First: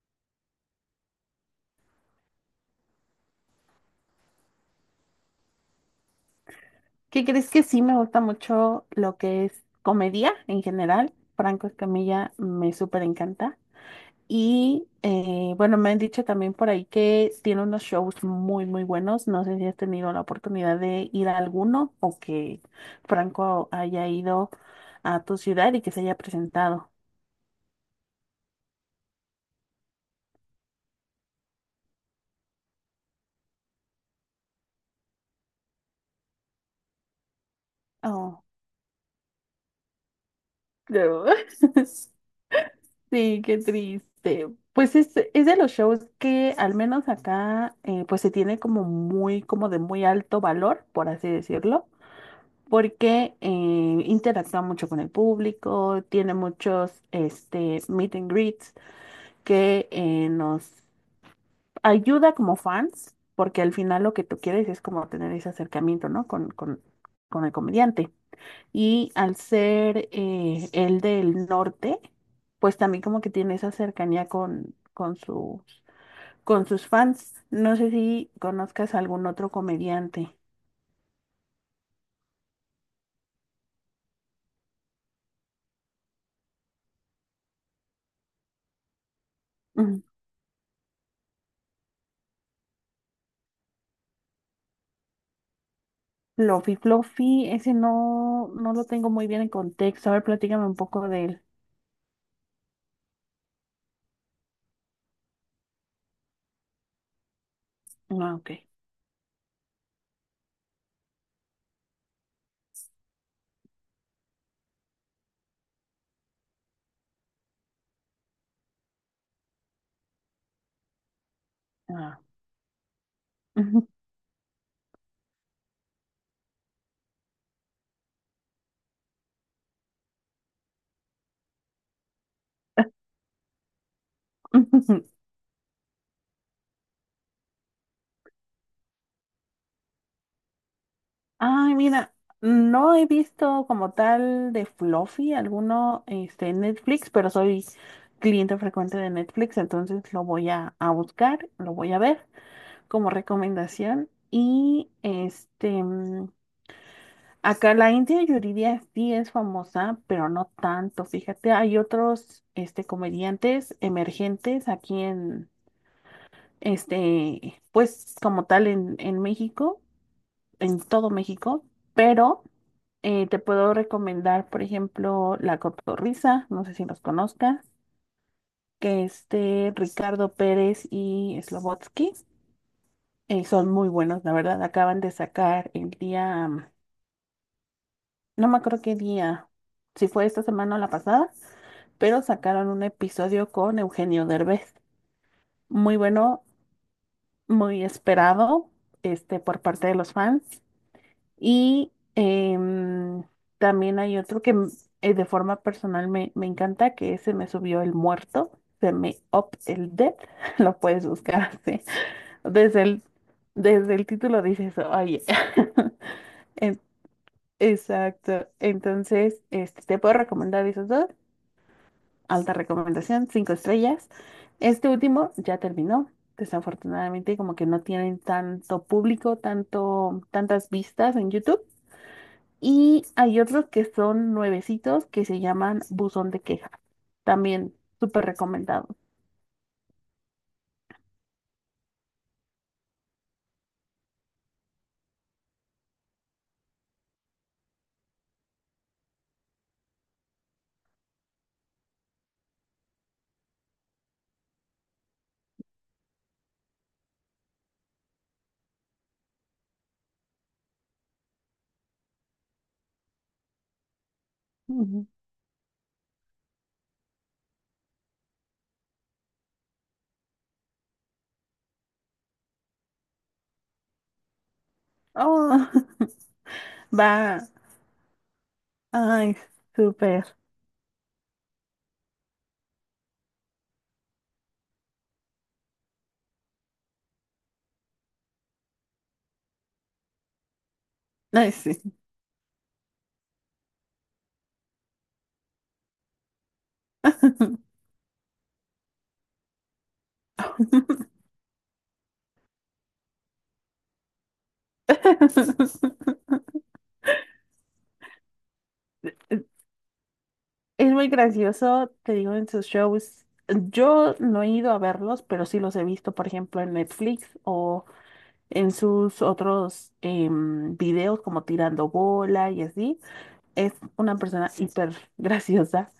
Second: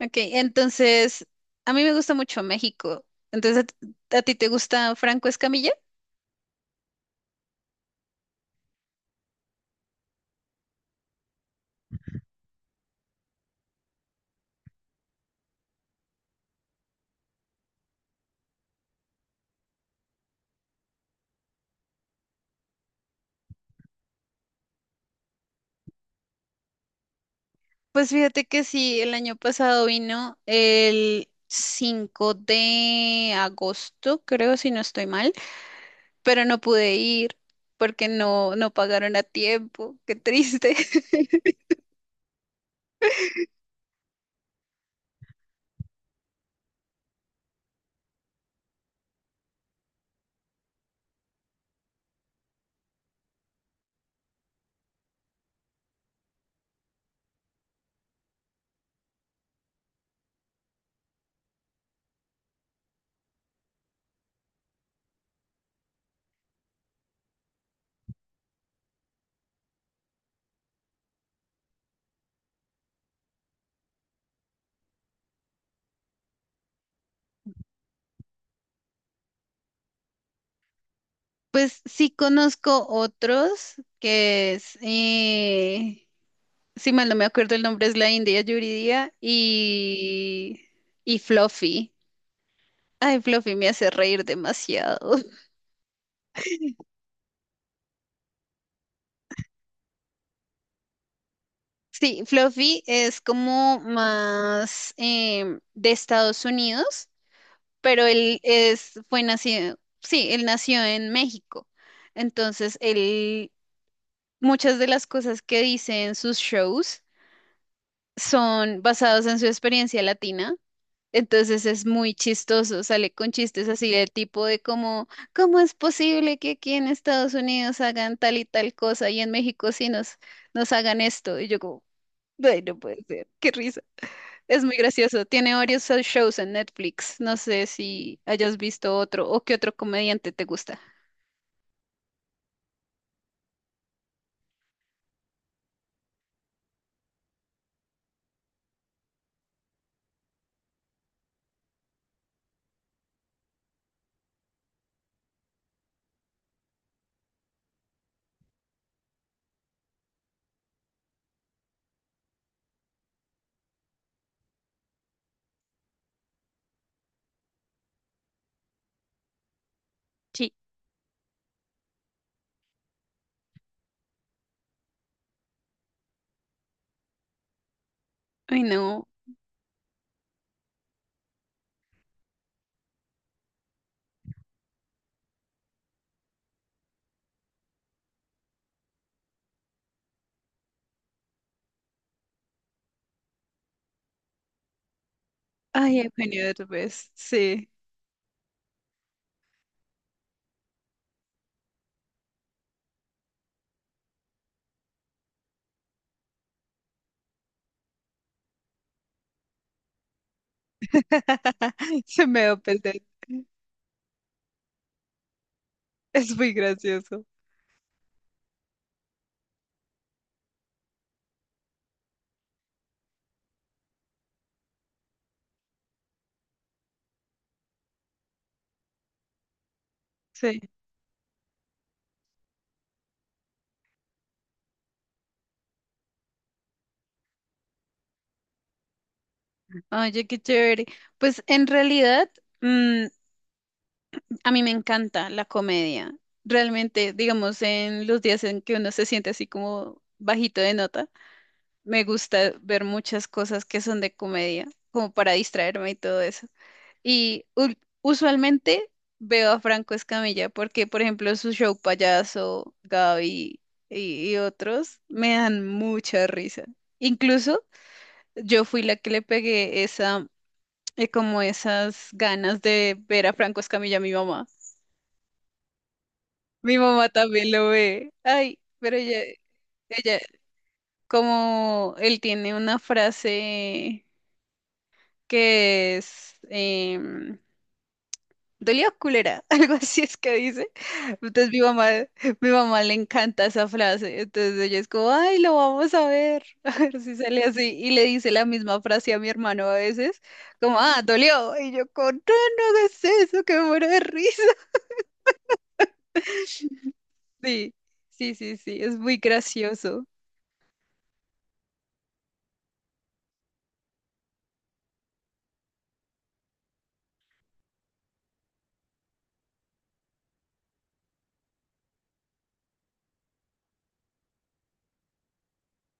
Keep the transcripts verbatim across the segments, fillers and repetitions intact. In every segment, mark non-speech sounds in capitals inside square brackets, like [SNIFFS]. Ok, entonces, a mí me gusta mucho México. Entonces, ¿a, a ti te gusta Franco Escamilla? ¿Qué crees? Que sí, me gusta mucho lo que es comedia en general. Franco Escamilla me súper encanta. Y eh, bueno, me han dicho también por ahí que tiene unos shows muy, muy buenos. No sé si has tenido la oportunidad de ir a alguno o que Franco haya ido a tu ciudad y que se haya presentado. Pues fíjate que sí, el año pasado vino el cinco de agosto, creo, si no estoy mal, pero no pude ir porque Oh, no, no pagaron a tiempo. Qué triste. [LAUGHS] no. [LAUGHS] Sí, qué triste. Pues es, es de los shows que al menos acá eh, pues se tiene como muy, como de muy alto valor, por así decirlo, porque eh, interactúa mucho con el público, tiene muchos este, meet and greets que eh, nos ayuda como fans, porque al final lo que tú quieres es como tener ese acercamiento, ¿no? Con, con, con el comediante. Y al ser eh, el del norte, pues también como que tiene esa cercanía con, con sus, con sus fans. No sé si conozcas algún otro comediante. Pues sí conozco otros, que es, eh, si mal no me acuerdo el nombre, es la India Yuridia Mm, y, y Fluffy. Ay, Fluffy me hace reír demasiado. [LAUGHS] Fluffy, Fluffy, ese no, no lo tengo muy bien en contexto. A ver, platícame un poco de él. Sí, Fluffy es como más em, de Estados Unidos, pero Ah, él ok. es, fue nacido, sí, él nació en México. Entonces, él, muchas de las cosas que dice en sus shows son basadas en su experiencia latina. Entonces es muy Ah. chistoso, sale con chistes así del tipo de como, ¿cómo es posible que aquí en Estados Unidos hagan tal y tal cosa y en México sí nos, nos hagan esto? Y yo como, ay, no puede ser, qué risa. Es muy [LAUGHS] gracioso. Tiene varios shows en Netflix. No sé si hayas visto otro o qué otro comediante te gusta. Ay, mira, no he visto como tal de Fluffy alguno este, en Netflix, pero soy cliente frecuente de Netflix, entonces lo voy a, a buscar, lo voy a ver como recomendación. Y este, mm, acá la India Yuridia sí es famosa, pero no tanto. Fíjate, hay otros este, comediantes emergentes aquí en, este, pues como tal en, en México, Sí. en todo México, pero... Eh, te puedo recomendar, por ejemplo, La Cotorrisa, no sé si los conozcas, Ay, que no. este Ricardo Pérez y Slobotsky eh, son muy buenos, la verdad. Acaban de sacar el día, mm, no me acuerdo qué día, si fue esta semana o la pasada, pero sacaron un episodio con Eugenio Derbez. Muy Ay, bueno, Eugenio Derbez. Sí. muy esperado este, por parte de los fans. Y em, también hay otro que m- eh, de forma personal me, me encanta, que es Se me subió el muerto, se me up el dead, [LAUGHS] lo puedes buscar así. [LAUGHS] [LAUGHS] Se me va a Desde perder. el, desde el título dices eso, oye. [LAUGHS] Es muy En- gracioso. Exacto. Entonces, este, te puedo recomendar esos dos. Alta recomendación, cinco estrellas. Este último ya terminó. Desafortunadamente, como que no tienen tanto público, tanto, Sí. tantas vistas en YouTube. Y hay otros que son nuevecitos que se llaman Buzón de Queja. También súper recomendado. Oye, qué chévere. Pues en realidad, mm, a mí me encanta la comedia. Realmente, digamos, en los días en que uno se siente así como bajito de nota, me gusta ver muchas cosas que son de comedia, como para distraerme y todo eso. Y ul- usualmente veo a Franco Escamilla porque, por ejemplo, su show Payaso, Gaby y, y otros Ujú. me dan mucha risa. Incluso yo fui la que le pegué esa eh, como esas ganas de ver a Franco Escamilla, mi mamá. Oh, Mi [LAUGHS] mamá va. también lo ve. Ay, pero ella, Ay, ella, súper. como él tiene una frase que es em, dolió culera, [LAUGHS] algo así es que dice. Entonces Ay, mi mamá, sí. mi mamá le encanta esa frase. Entonces ella es como, ay, lo vamos a ver, [LAUGHS] a ver si sale así. Y le dice la misma frase a mi hermano a veces, como, ah, dolió. Y yo con, no, no hagas eso, que me muero de risa. [LAUGHS] Sí, sí, sí, sí, es muy gracioso. Es muy gracioso, te digo, en sus shows. Yo no he ido a verlos, pero sí los he visto, por ejemplo, en Netflix o en sus otros em, videos como tirando bola y así. Es una persona hiper graciosa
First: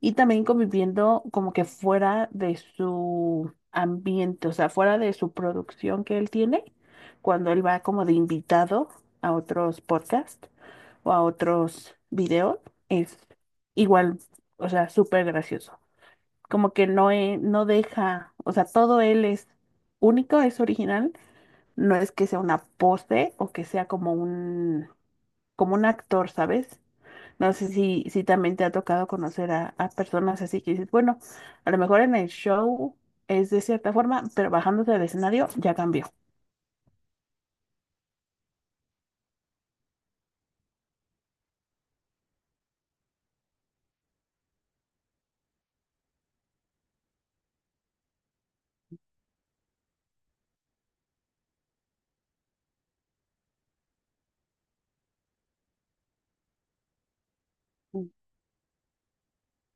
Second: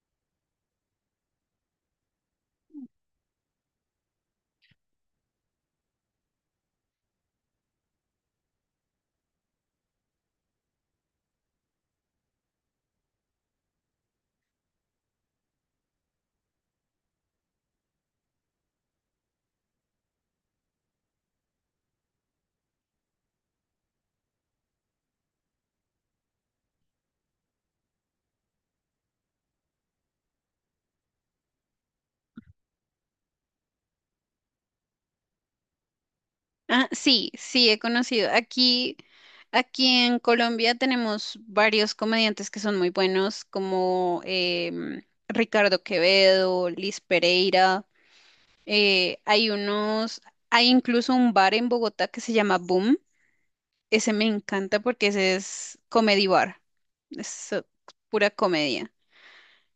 y también conviviendo como que fuera de su ambiente, o sea, fuera de su producción que él tiene, cuando él va como de invitado a otros podcasts o a otros videos, es igual, o sea, súper gracioso. Como que no, e- no deja, o sea, todo él es único, es original, no es que sea una pose o que sea como un, como un actor, ¿sabes? No sé si, si también te ha tocado conocer a, a personas así que dices, bueno, a lo mejor en el show es de cierta forma, pero bajándose del escenario ya cambió. Ah, sí, sí, he conocido. Aquí, aquí en Colombia tenemos varios comediantes que son muy buenos, como em, Ricardo Quevedo, Liz Pereira. eh, hay unos, hay incluso un bar en Bogotá que se llama Boom. Ese me encanta porque ese es comedy bar. Es eh, Mm. pura comedia.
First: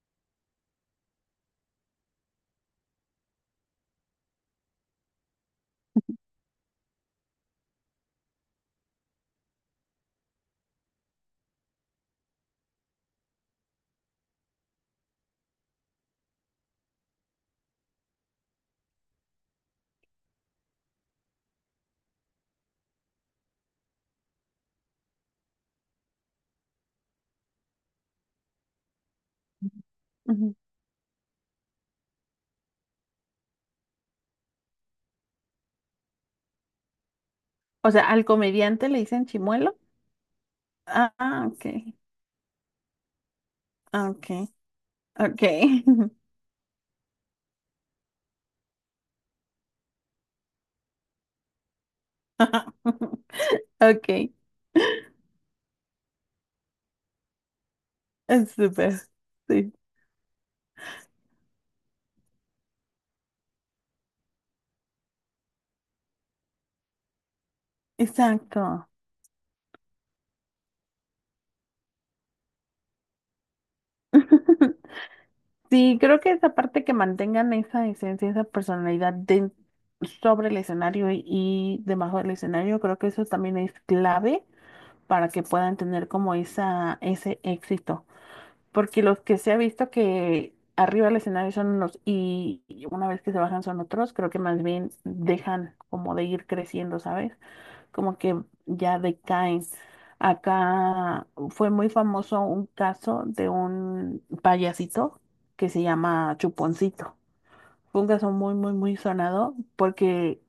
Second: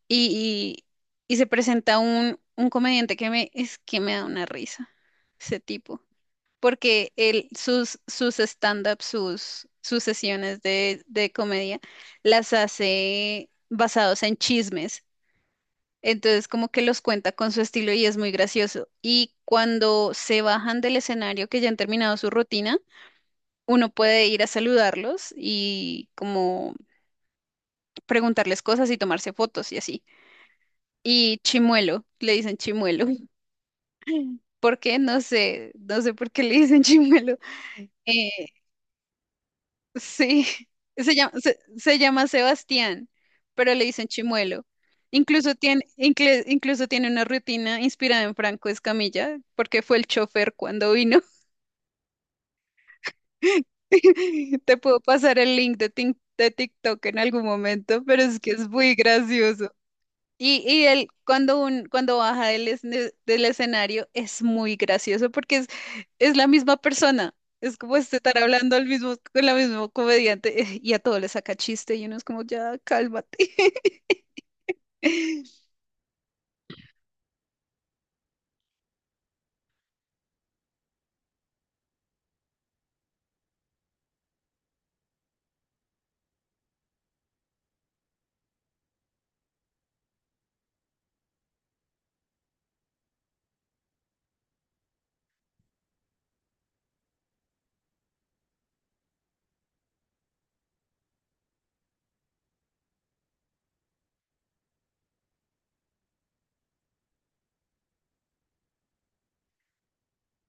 Y, y- y se presenta un, un comediante que me, es que me da una risa, ese tipo, porque él, sus, sus stand-up, sus, sus sesiones de, de comedia, las hace basados en chismes. Entonces, como que los cuenta con su estilo y es muy gracioso. Y cuando se bajan del escenario, que ya han terminado su rutina, uno puede ir a saludarlos y como preguntarles cosas y tomarse fotos y así. Ujú. Y Chimuelo, le dicen Chimuelo. ¿Por qué? No sé, no sé por qué le dicen [LAUGHS] chimuelo. O sea, al Eh, comediante le dicen chimuelo. sí, [LAUGHS] Ah, se llama, ah, se, ok, se llama Sebastián, pero le dicen ah, ok, chimuelo. ok. Incluso tiene, incle- incluso tiene una rutina inspirada en Franco Escamilla, porque fue el chofer cuando vino. [LAUGHS] Ok, [LAUGHS] Te puedo pasar el link de, Tik- de TikTok en algún momento, pero es que es es súper. muy Sí, gracioso. Y, y él, cuando, un, cuando baja del, esne- del escenario, es muy gracioso porque es, es la misma persona. Es como este estar hablando al exacto. mismo, con la misma comediante eh, y a todo le saca chiste y uno es como, ya, cálmate. [LAUGHS] [LAUGHS] Sí, creo que esa parte que mantengan esa esencia, esa personalidad de- sobre el escenario y, y debajo del escenario, creo que eso también es clave para que puedan tener como esa, ese éxito. Porque los que se ha visto que arriba del escenario son unos y y una vez que se bajan son otros, creo que más bien dejan como de ir creciendo, ¿sabes? Como que ya decaen. Acá fue muy famoso un caso de un payasito que se llama Chuponcito. Fue un caso muy, muy, muy sonado porque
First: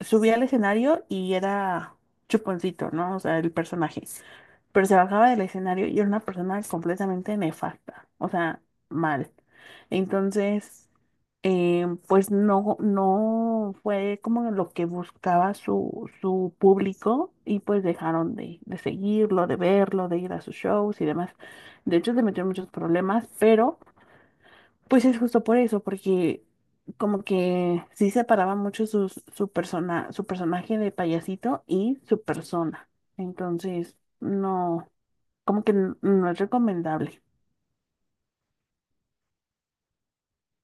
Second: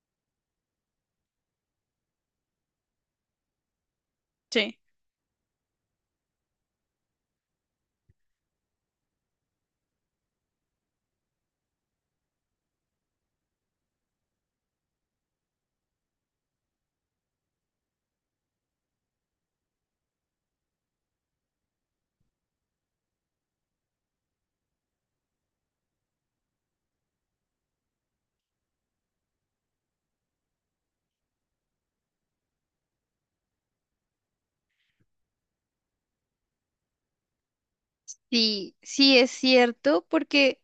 subía al escenario y era chuponcito, ¿no? O sea, el personaje. Sí. Pero se bajaba del escenario y era una persona completamente nefasta, o sea, mal. Entonces, eh, pues no, no fue como lo que buscaba su, su público y pues dejaron de, de seguirlo, de verlo, de ir a sus shows y demás. De hecho, se metió en muchos problemas, pero... Pues es justo por eso, porque como que sí separaba mucho su, su persona, su personaje de payasito y su persona. Entonces, no, como que n- no es recomendable, Sí, sí es cierto porque,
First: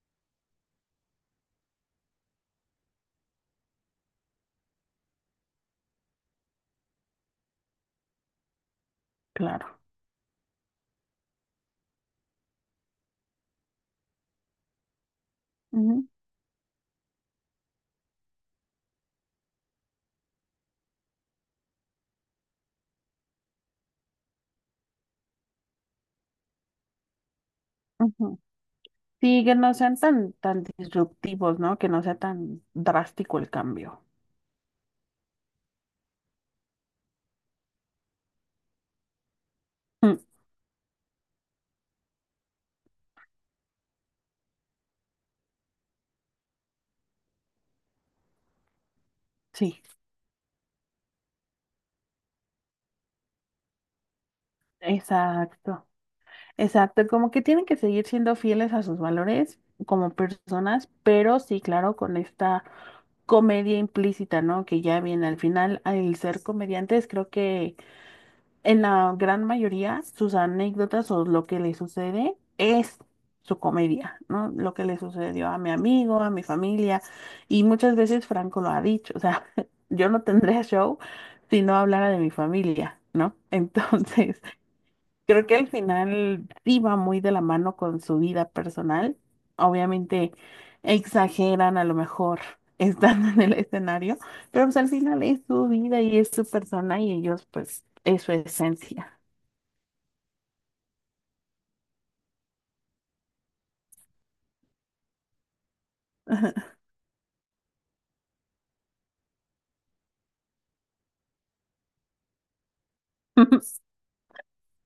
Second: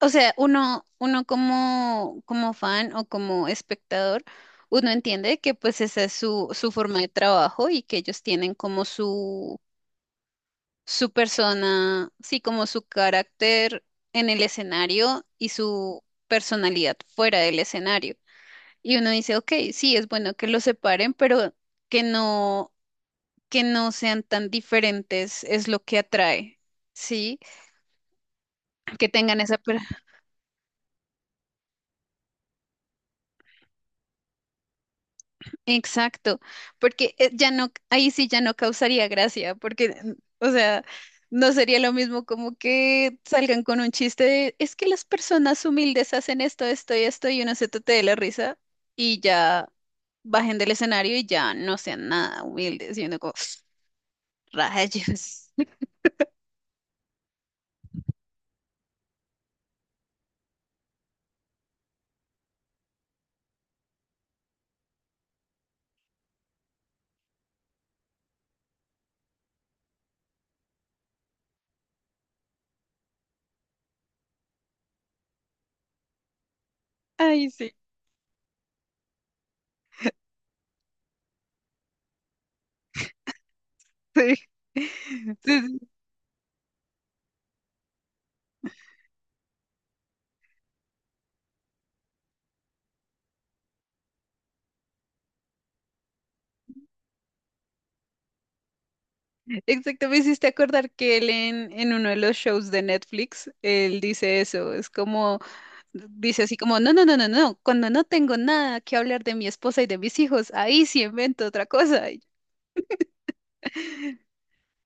o sea, uno, uno como, como fan o como espectador, uno entiende que pues esa es su, su forma de trabajo y que ellos tienen como claro. su persona, sí, como su carácter en el escenario y su Ujú, personalidad fuera del escenario. Y uno dice, ok, sí, es bueno que los separen, pero que no, que no sean tan diferentes es lo que atrae, ¿sí? ujú. Que tengan Sí, que esa, no per- sean tan, tan disruptivos, ¿no? Que no sea tan drástico el cambio. exacto, porque eh, ya no, ahí sí ya no causaría gracia, porque, mm, Mm, o sea, no sería lo mismo como que salgan con un chiste de, es que las personas humildes hacen esto, esto y esto, y uno se tote de la risa y ya sí, bajen del escenario y ya no sean nada humildes, y uno como, [SNIFFS] rayos. [LAUGHS] exacto. Exacto, como que tienen que seguir siendo fieles a sus valores como personas, pero sí, claro, con esta comedia implícita, ¿no? Que ya viene al final, al ser comediantes, creo que en la gran mayoría sus anécdotas o lo que le sucede es su comedia, ¿no? Lo que le sucedió a mi amigo, a mi familia, Ay, y sí. muchas veces Franco lo ha dicho, o sea, [LAUGHS] yo no tendría show si no hablara de mi familia, ¿no? [LAUGHS] Sí, Entonces, [LAUGHS] creo que sí, al sí. final sí va muy de la mano con su vida personal. Obviamente exageran a lo mejor [LAUGHS] estando en el escenario, pero pues al final es su vida y es su persona y ellos pues es su esencia. Exacto, me hiciste acordar que él en, en uno de los shows de Netflix, él dice eso, es como... dice así como, no, no, no, no, no, cuando no tengo nada que hablar de mi esposa y de mis hijos, ahí sí invento otra cosa. Y yo, [LAUGHS]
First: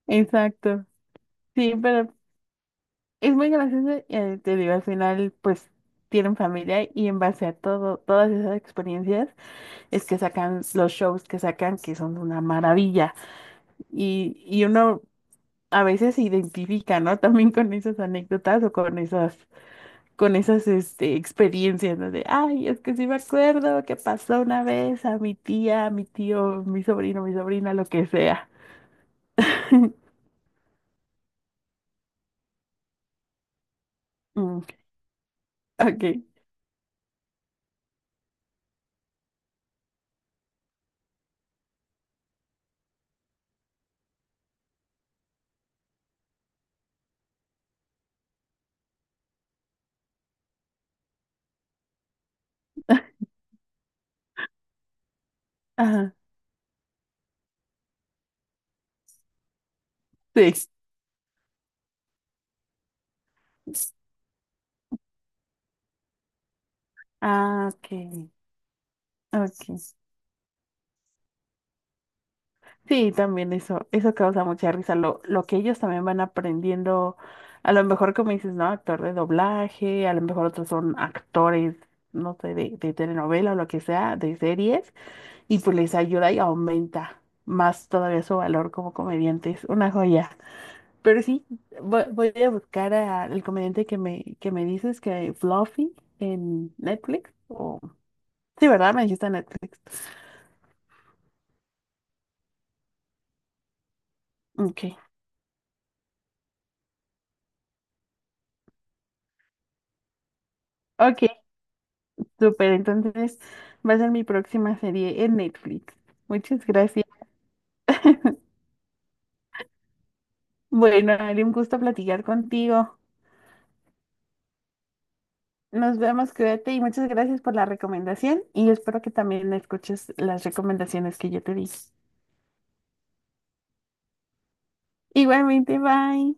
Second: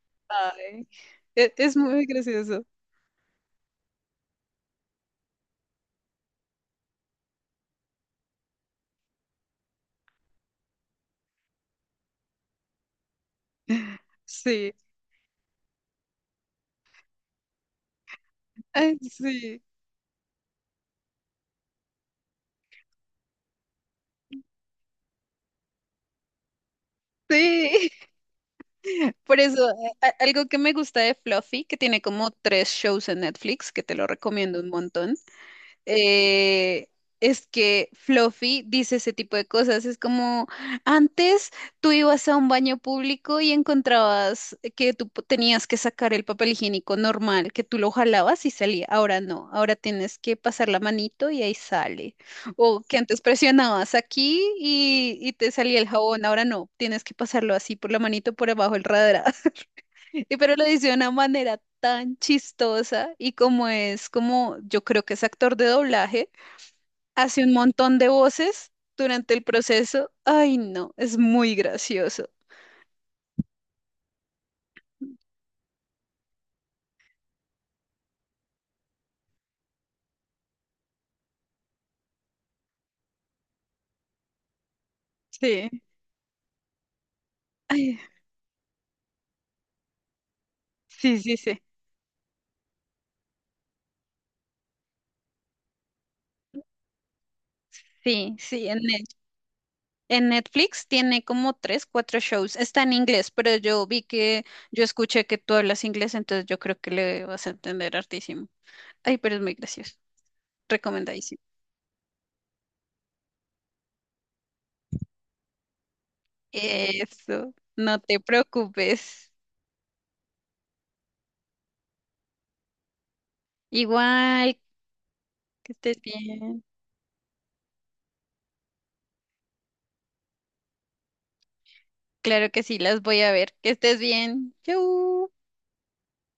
Exacto. ay, e- Sí, es, muy pero gracioso. es muy gracioso y eh, te digo, al final pues tienen familia y en base a todo, todas esas experiencias es que sacan los shows que sacan que son una maravilla. Y, y Sí, uno a veces se identifica, ¿no? También con esas anécdotas o con ay, esas, sí, con esas, este, experiencias, ¿no? De, ay, es que sí me acuerdo que pasó una vez a mi tía, a mi tío, mi sobrino, mi sobrina, lo sí. [LAUGHS] que sea. Por eso, [LAUGHS] a- a- algo que me gusta de Fluffy, que tiene como tres shows en Netflix, que te lo recomiendo Mm, un montón ok. eh, es que Fluffy dice ese tipo de cosas. Es como, antes tú ibas a un baño público y encontrabas que tú po- tenías que sacar el papel higiénico normal, que tú lo jalabas y salía. Ahora no, ahora tienes que pasar la manito y ahí sale. O que antes presionabas aquí y, y te salía el Ajá, jabón, ahora no, tienes que pasarlo así por la manito por abajo el radar. [LAUGHS] Y pero lo sí. dice de una manera tan chistosa y como es como yo creo que es actor de doblaje, hace un Ah, montón de ok. voces durante el Ok. proceso. Ay, no, es muy gracioso. Sí, también eso, eso causa mucha risa, lo, lo que ellos también van aprendiendo, a lo mejor como dices, ¿no? Actor de doblaje, a lo mejor otros son actores, no sé, de, de telenovela o lo que sea, de series, y Sí. pues les ayuda y aumenta más Ay, todavía su valor como comediantes, una joya. sí, Pero sí, sí, sí. voy, voy a buscar al comediante que me, que me dices, que Fluffy en Netflix, o... Sí, Sí, sí, en, ¿verdad? Me Net- dijiste en Netflix. en Netflix tiene como tres, cuatro shows. Está en inglés, pero yo vi que, yo Ok. escuché que tú hablas inglés, entonces yo creo que le vas a entender hartísimo. Ay, pero es muy gracioso. Ok, Recomendadísimo. súper, entonces va a ser mi próxima serie en Netflix. Muchas gracias. Eso, no te [LAUGHS] preocupes. Bueno, Ari, un gusto platicar contigo. Igual, que Nos estés vemos, bien. cuídate y muchas gracias por la recomendación y espero que también escuches las recomendaciones que yo te di. Claro que sí, las voy a ver. Que estés bien. Chau. Igualmente, bye.